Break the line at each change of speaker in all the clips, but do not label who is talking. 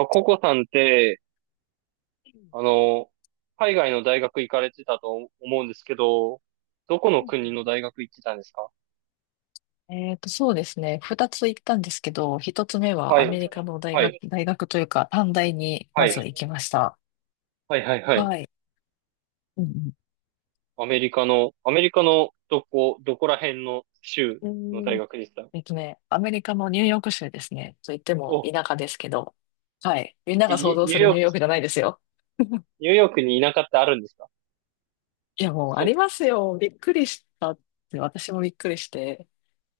ココさんって、あ
う
の、海外の大学行かれてたと思うんですけど、どこ
ん
の
う
国
ん
の大学行ってたんですか？
そうですね。二つ行ったんですけど、一つ目は
は
ア
い。
メリカの大
は
学、
い。
大学というか、短大に
は
まず
い。
行きました。
はい、はい、はい。
はい。うん
アメリカのどこら辺の州
う
の
ん。うー
大
ん
学でした？
アメリカのニューヨーク州ですね。と言っても
お、
田舎ですけど、はい。みんな
え
が想
ニュ
像
ニュ
す
ー
る
ヨー
ニュ
ク、
ーヨークじゃないですよ。
ニューヨークに田舎ってあるんですか？
いや、もうあ
そ
り
う、
ますよ。びっくりしたって、私もびっくりして。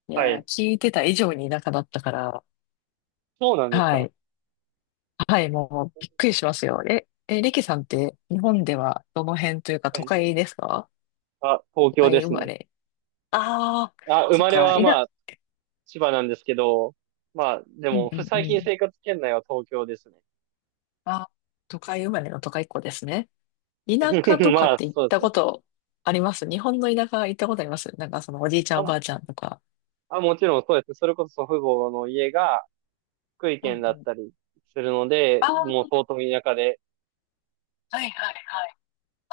い
は
や、
い。
聞いてた以上に田舎だったから、
そうなんです
は
か？
い。はい、もうびっくりしますよ。リキさんって日本ではどの辺というか
は
都
い。
会ですか？
あ、東
都
京で
会生
す
ま
ね。
れ。ああ、
あ、生
そっ
まれ
か、
は
い
ま
な、
あ、千葉なんですけど、まあ、で
うん
も、
うんう
最近
ん。
生活圏内は東京ですね。
あ、都会生まれの都会っ子ですね。田舎 とか
ま
っ
あ、
て行っ
そうで
た
すね。
ことあります？日本の田舎行ったことあります？なんかそのおじいちゃんお
あ、
ばあちゃんとか。
あ、もちろんそうです。それこそ祖父母の家が福井
う
県
ん
だ
う
っ
ん。
たりするので、
ああ、は
もう相当田舎で、
いはいはい。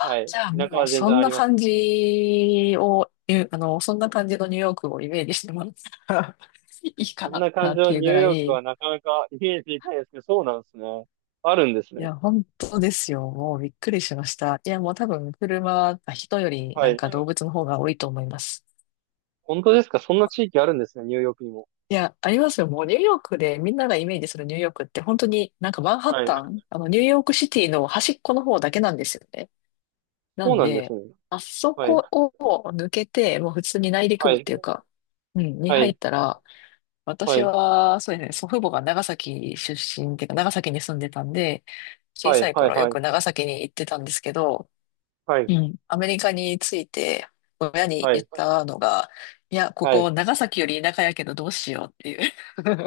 はい。
じゃあ
田舎
もう
は全然あります。
そんな感じのニューヨークをイメージしてもらったら いい
こん
か
な感
な
じ
っ
の
ていう
ニュ
ぐ
ー
ら
ヨークは
い、
なかなかイメージできないですけど、そうなんですね。あるんです
い
ね。
や、本当ですよ。もうびっくりしました。いや、もう多分人より
は
なん
い。
か動物の方が多いと思います。
本当ですか？そんな地域あるんですね、ニューヨークにも。
いや、ありますよ。もうニューヨークでみんながイメージするニューヨークって本当になんかマンハッ
はい。
タン、あのニューヨークシティの端っこの方だけなんですよね。な
そう
ん
なんです
で、
ね。
あそ
はい。
こを抜けて、もう普通に内陸
は
部っ
い。
ていうか、うん、に
は
入っ
い。
たら、
は
私
い。
は、そうですね、祖父母が長崎出身っていうか、長崎に住んでたんで、小
は
さ
い。
い
はい。
頃よ
はい。
く長崎に行ってたんですけど、
はい。
うん。アメリカに着いて、親に
は
言っ
い。
たのが、いや、こ
はい。
こ長崎より田舎やけどどうしようってい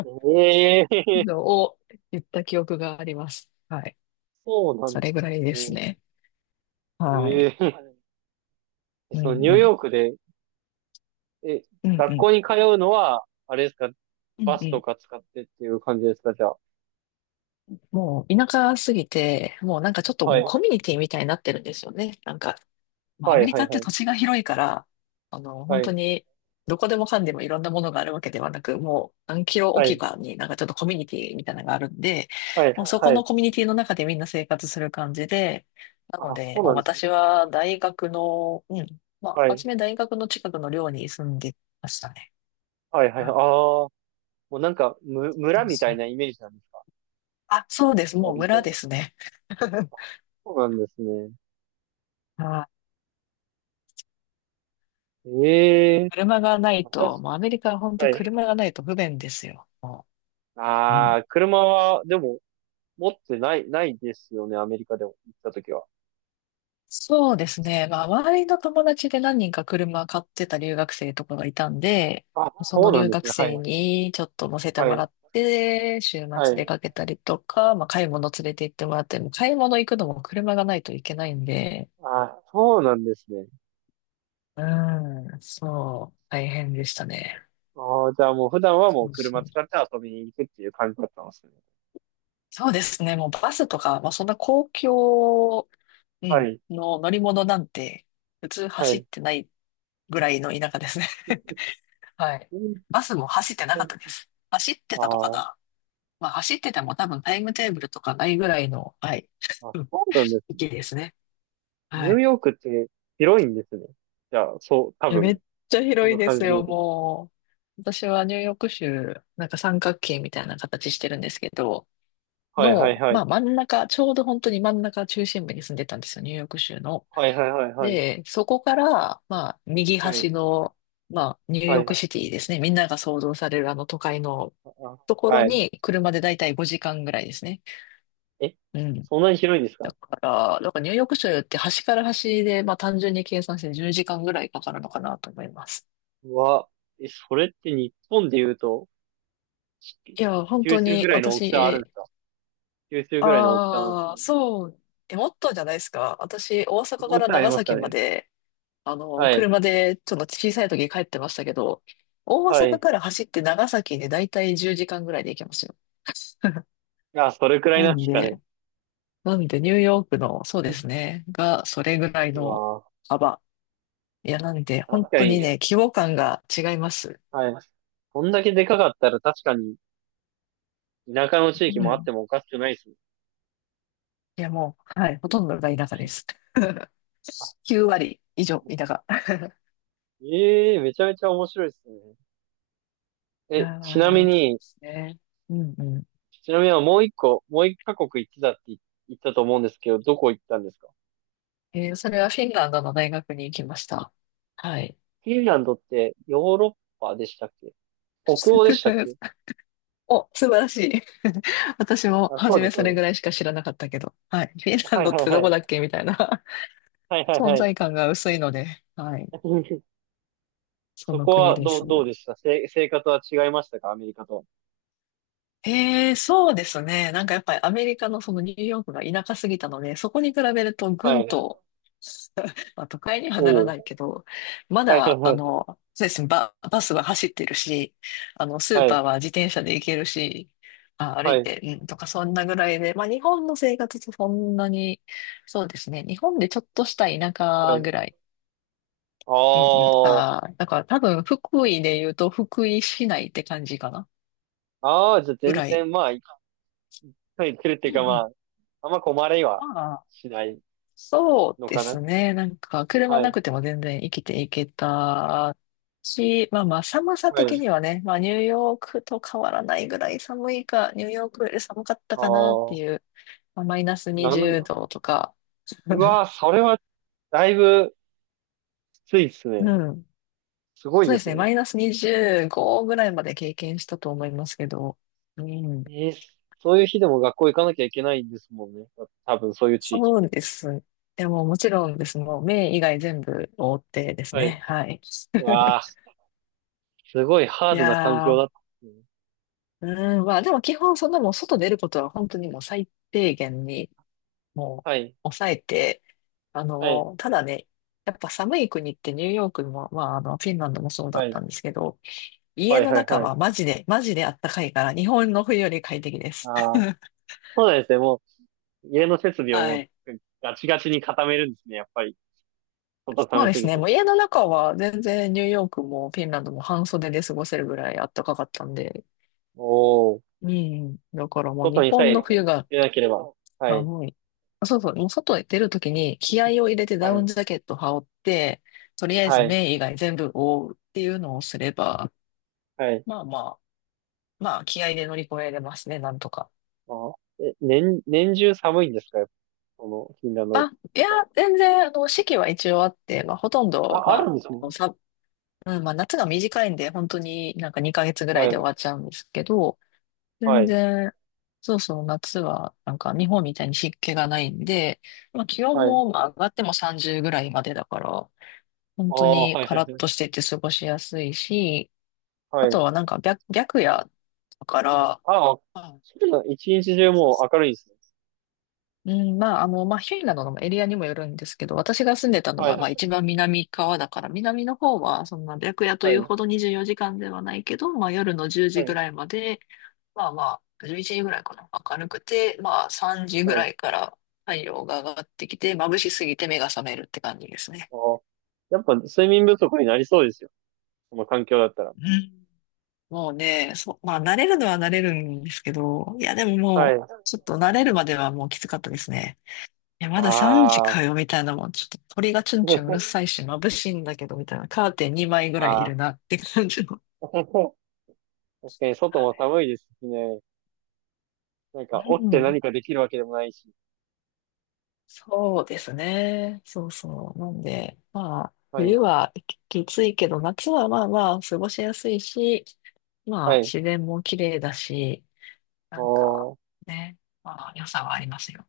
ええー、
うのを言った記憶があります。はい。
そうなん
そ
で
れ
す
ぐらいです
ね。
ね。は
え
い。
えー、
う
そのニ
ん
ュー
うん。
ヨークでえ、
うん
学
うん。
校に通うのは、あれですか、
う
バ
んう
スと
ん。
か使ってっていう感じですか、じゃあ。
もう田舎すぎて、もうなんかちょっと
は
も
い。
うコミュニティみたいになってるんですよね。なんかまあ、ア
は
メ
い、
リ
は
カ
い、
って
はい。
土地が広いから、あの、本
は
当
い、
に、どこでもかんでもいろんなものがあるわけではなく、もう何キロお
は
き
い、
かになんかちょっとコミュニティみたいなのがあるんで、
はい、
もうそこ
はい。
のコミュニティの中でみんな生活する感じで、なの
あ、
で、
そう
も
な
う
んですね。
私は大学の、うん、まあ、
はい、
初め大学の近くの寮に住んでましたね。
はい、はい。ああ、
は
もうなんか、む、
い、そ
村
う
みた
そ
い
う。
なイメージなんですか、
あ、そうです。もう
割
村で
と？
すね。
そうなんですね。
はい。
ええ、
車がないと、
確
もうアメリカは本当
かに。
車がないと不便ですよ。もう、うん、
ああ、車は、でも、持ってない、ないですよね、アメリカでも行ったときは。
そうですね。まあ、周りの友達で何人か車買ってた留学生とかがいたんで、
あ、
そ
そう
の
なん
留
です
学
ね。はい、
生にちょっと乗せて
は
もら
い、
って、週
は
末出
い。
かけたりとか、まあ、買い物連れて行ってもらって、もう買い物行くのも車がないといけないんで、
あ、そうなんですね。
うん、そう、大変でしたね。
ああ、じゃあもう普段はもう
そうそ
車使っ
う。
て遊びに行くっていう感じだったんですね。
そうですね。もうバスとか、まあ、そんな公共、う
は
ん、
い、
の乗り物なんて、普通
は
走っ
い。
てないぐらいの田舎ですね。はい。
あ
バスも走ってなかったです。走ってたのか
あ
な？まあ走ってても多分タイムテーブルとかないぐらいの、はい、
あ、
うん
そうなんですね。
域ですね。
ニ
は
ュー
い。
ヨークって広いんですね。じゃあ、そう、多
いや、め
分、
っちゃ
こ
広
の
いで
感じ
す
で言う
よ、
と。
もう。私はニューヨーク州、なんか三角形みたいな形してるんですけど、
はいはい
の、
は
まあ
い。
真ん中、ちょうど本当に真ん中中心部に住んでたんですよ、ニューヨーク州の。
はいはいはいはい。
で、そこから、まあ右
はい。
端の、まあニュー
は
ヨ
い。
ークシティですね。みんなが想像されるあの都会の
あ、
と
あ
ころ
はい。
に車でだいたい5時間ぐらいですね。
え、
うん。
そんなに広いんです
だ
か？
から、だからニューヨーク州って端から端で、まあ単純に計算して10時間ぐらいかかるのかなと思います。
うわ、え、それって日本で言うと、し
いや、本
九
当
州
に
ぐらいの大きさあるん
私、
ですか？九州ぐらいの大きさなんですか
ああ、
ね。
そう、え、もっとじゃないですか。私、大阪
も
か
う
ら
ちょいあり
長
ますか
崎ま
ね。
で、あの、
はい。
車でちょっと小さい時帰ってましたけど、大
は
阪
い。
から走って長崎でだいたい10時間ぐらいで行けますよ。
あ、それくらい
な
なんで
ん
すかね。
で、なんでニューヨークの、そうですね、が、それぐらい
う
の
わ
幅。いや、なんで、
ー、
本
確か
当に
に、
ね、規模感が違います。
はい。こんだけでかかったら確かに田舎の地域
う
もあっ
ん。
てもおかしくないですね。
いや、もう、はい、ほとんどが田舎です。
あ、
9割以上田舎。
ええー、めちゃめちゃ面白いですね。
い
え、
や
ちなみ
ー、そうで
に、
すね。うんうん。
ちなみにもう一カ国行ってたって言ったと思うんですけど、どこ行ったんですか？
えーそれはフィンランドの大学に行きました。はい。
フィンランドってヨーロッパでしたっけ？北欧でしたっけ？
お、素晴らしい。私も
あ、そ
初
うで
め
す
そ
よ
れ
ね。
ぐらいしか知らなかったけど。はい。フィンラン
はい
ドっ
はい
てど
は
こ
い。
だっけみたいな。
はい はい
存
はい。
在感が薄いので、はい。そ
そ
の
こ
国
は
で
ど
す。
う、どうでした。生活は違いましたか、アメリカと？
ええ、そうですね。なんかやっぱりアメリカのそのニューヨークが田舎すぎたので、そこに比べるとぐ
は
ん
い。
と、まあ、都会にはなら
おお。
ないけど、ま
はいはい
だ、
は
あ
い。
の、そうですね、バスは走ってるし、あの、スー
は
パー
い。
は自転車で行けるし、あ、歩
は
い
い。
て、うん、とかそんなぐらいで、まあ日本の生活とそんなに、そうですね、日本でちょっとした田
は
舎ぐ
い。
らい。
あ
うんうん。
あ、
ああ、だから多分福井で言うと福井市内って感じかな、
ああ、じゃあ
ぐ
全
らい。
然、まあ、一回来るってい
うん
う
う
か
ん。
まあ、あんま困れは
まあ
しない
そう
の
で
か
す
な。
ね。なんか、車
は
な
い。
くても全然生きていけたし、まあまあ、寒さ
は
的
い。
にはね、まあ、ニューヨークと変わらないぐらい寒いか、ニューヨークより寒かった
あ
かなって
あ、
いう、まあ、マイナス
なん
20
だ。
度とか、
う わー、それはだいぶきついですね。
うん。
すごい
そう
で
で
す
すね。
ね。
マイナス25ぐらいまで経験したと思いますけど。うん。
えーそういう日でも学校行かなきゃいけないんですもんね。多分そういう地域
そ
っ
う
て。
です。でももちろんです。もう目以外全部覆ってです
はい。
ね。はい。
うわ あ、すごいハー
い
ドな環
や
境
ー、
だったですね。
うん、まあでも基本そんなもう外出ることは本当にもう最低限にもう
はい。
抑えて、あ
はい。
の、ただね、やっぱ寒い国ってニューヨークも、まああのフィンランドもそうだ
は
った
い。
んですけど、家
はい
の
はい
中
は
は
い。
マジで、マジであったかいから日本の冬より快適です。
ああ、そうなんですね。もう、家の設備をも
は
う
い。
ガチガチに固めるんですね、やっぱり。外
そう
寒
で
す
す
ぎ
ね、
て。
もう家の中は全然ニューヨークもフィンランドも半袖で過ごせるぐらいあったかかったんで、
おー。
うん、だからもう
外
日
にさ
本の
え
冬が
出なければ。はい。
寒い。あ、そうそう。もう外へ出るときに気合を入れて
は
ダウン
い。
ジャケット羽織って、とりあえ
は
ず
い。
目以外全部覆うっていうのをすれば、
はい。
まあまあ、まあ気合で乗り越えれますね、なんとか。
あ、年中寒いんですか、やっぱ？その、フィンランド
あ、い
と
や、
か。
全然、あの、四季は一応あって、まあほとんど、
あ、
ま
あ
あ、
るんですも
あ
ん。
のさ、うん、まあ夏が短いんで、本当になんか2ヶ月ぐらい
は
で終
い。
わっちゃうんですけど、
は
全
い。
然、そうそう、夏はなんか日本みたいに湿気がないんで、まあ気温
はい。
もまあ上がっても30ぐらいまでだから、本
あ
当
あ、
に
はい
カ
はい
ラッ
は
と
い。
してて過ごしやすいし、
は
あと
い。
はなんか白夜だから、
ああ、
あ、
そうなの。一日中
そう
も
そ
う明
う、
るいですね。
うん、まあ、あの、まあ、ヒュイなどのエリアにもよるんですけど、私が住んでたの
はい。
は、ま
は
あ、一番南側だから、南の方は、そんな白夜という
い。
ほど24時間ではないけど、まあ、夜の10
は
時ぐ
い。
らいまで、まあまあ、11時ぐらいかな、明るくて、まあ、3時ぐ
はい。
らいから太陽が上がってきて、眩しすぎて目が覚めるって感じですね。
ああ。やっぱ睡眠不足になりそうですよ。この環境だったら。
うん、もうね、そう、まあ慣れるのは慣れるんですけど、いやでも
は
も
い。
う、ちょっと慣れるまではもうきつかったですね。いや、
あ
まだ3時か
あ。
よ、みたいなもん。ちょっと鳥がチュンチュンうるさ いし、眩しいんだけど、みたいな。カーテン2枚ぐらいい
あ
る
あ。
なって感じの。
確かに外も
は
寒いですしね。なん
い、
か、起
う
きて
ん、
何かできるわけでもないし。
そうですね。そうそう。なんで、まあ、
はい。
冬はきついけど、夏はまあまあ、過ごしやすいし、ま
は
あ、
い。
自然も綺麗だし、なんか、
おー。
ね、まあ、良さはありますよ。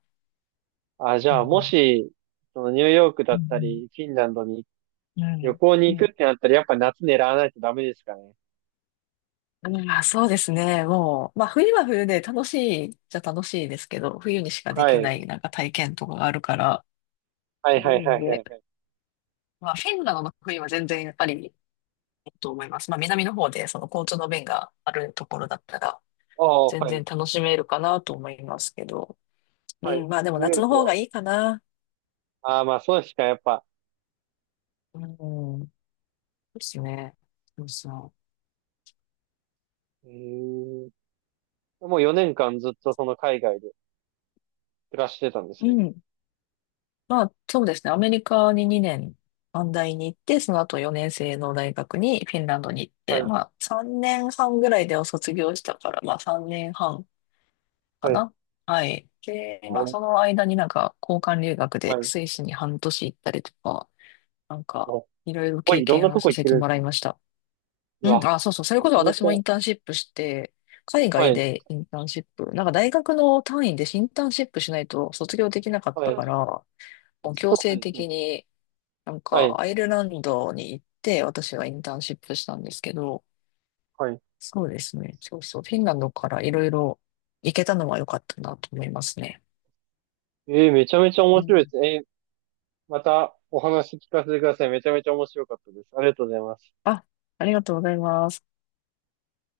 あ、じ
う
ゃあ、も
ん
し、そのニューヨークだ
う
っ
んう
た
ん
り、フィンランドに
う
旅
ん。
行
う
に行
ん
くってなったら、やっぱ夏狙わないとダメですかね。
うん、あ、そうですね。もう、まあ冬は冬で楽しいですけど、冬にしかで
は
きな
い。
いなんか体験とかがあるから、
はい
な
はいは
ん
いは
で、
いはい。
まあフィンランドの冬は全然やっぱりいいと思います。まあ南の方でその交通の便があるところだったら、
おー、
全
はい。
然楽しめるかなと思いますけど、う
はい。
ん、まあでも
ニュー
夏
ヨー
の
ク
方
は、
がいいかな。
ああ、まあ、そうですか、やっぱ。
うん、ですね。そうそ
うーん。もう4年間ずっとその海外で暮らしてたんで
う。
す
う
ね。
ん、まあ、そうですね。アメリカに2年、短大に行って、その後4年生の大学にフィンランドに行っ
は
て、
い。
まあ、3年半ぐらいでお卒業したから、まあ、3年半か
はい。
な。はい。で、
お
まあ、そ
ー、
の間になんか、交換留学
は
でス
い。
イスに半年行ったりとか、なんか、
も
いろい
う、
ろ
すごい
経
いろんな
験
と
を
こ
さ
行っ
せ
て
て
るんで
もら
す
い
ね。
ました。
う
うん、
わ。
あ、そうそう。それ
め
こ
ち
そ
ゃめち
私も
ゃ。
インターンシップして、海
は
外
い。
でインターンシップ、なんか大学の単位でインターンシップしないと卒業できなかっ
は
た
い。
から、もう
そ
強
うな
制
んですね。
的に、なん
は
か、
い。
アイルランドに行って、私はインターンシップしたんですけど、
はい。
そうですね。そうそう。フィンランドからいろいろ行けたのは良かったなと思いますね。
めちゃめちゃ
う
面
ん、
白いです。またお話聞かせてください。めちゃめちゃ面白かったです。ありがとうございます。
あ、ありがとうございます。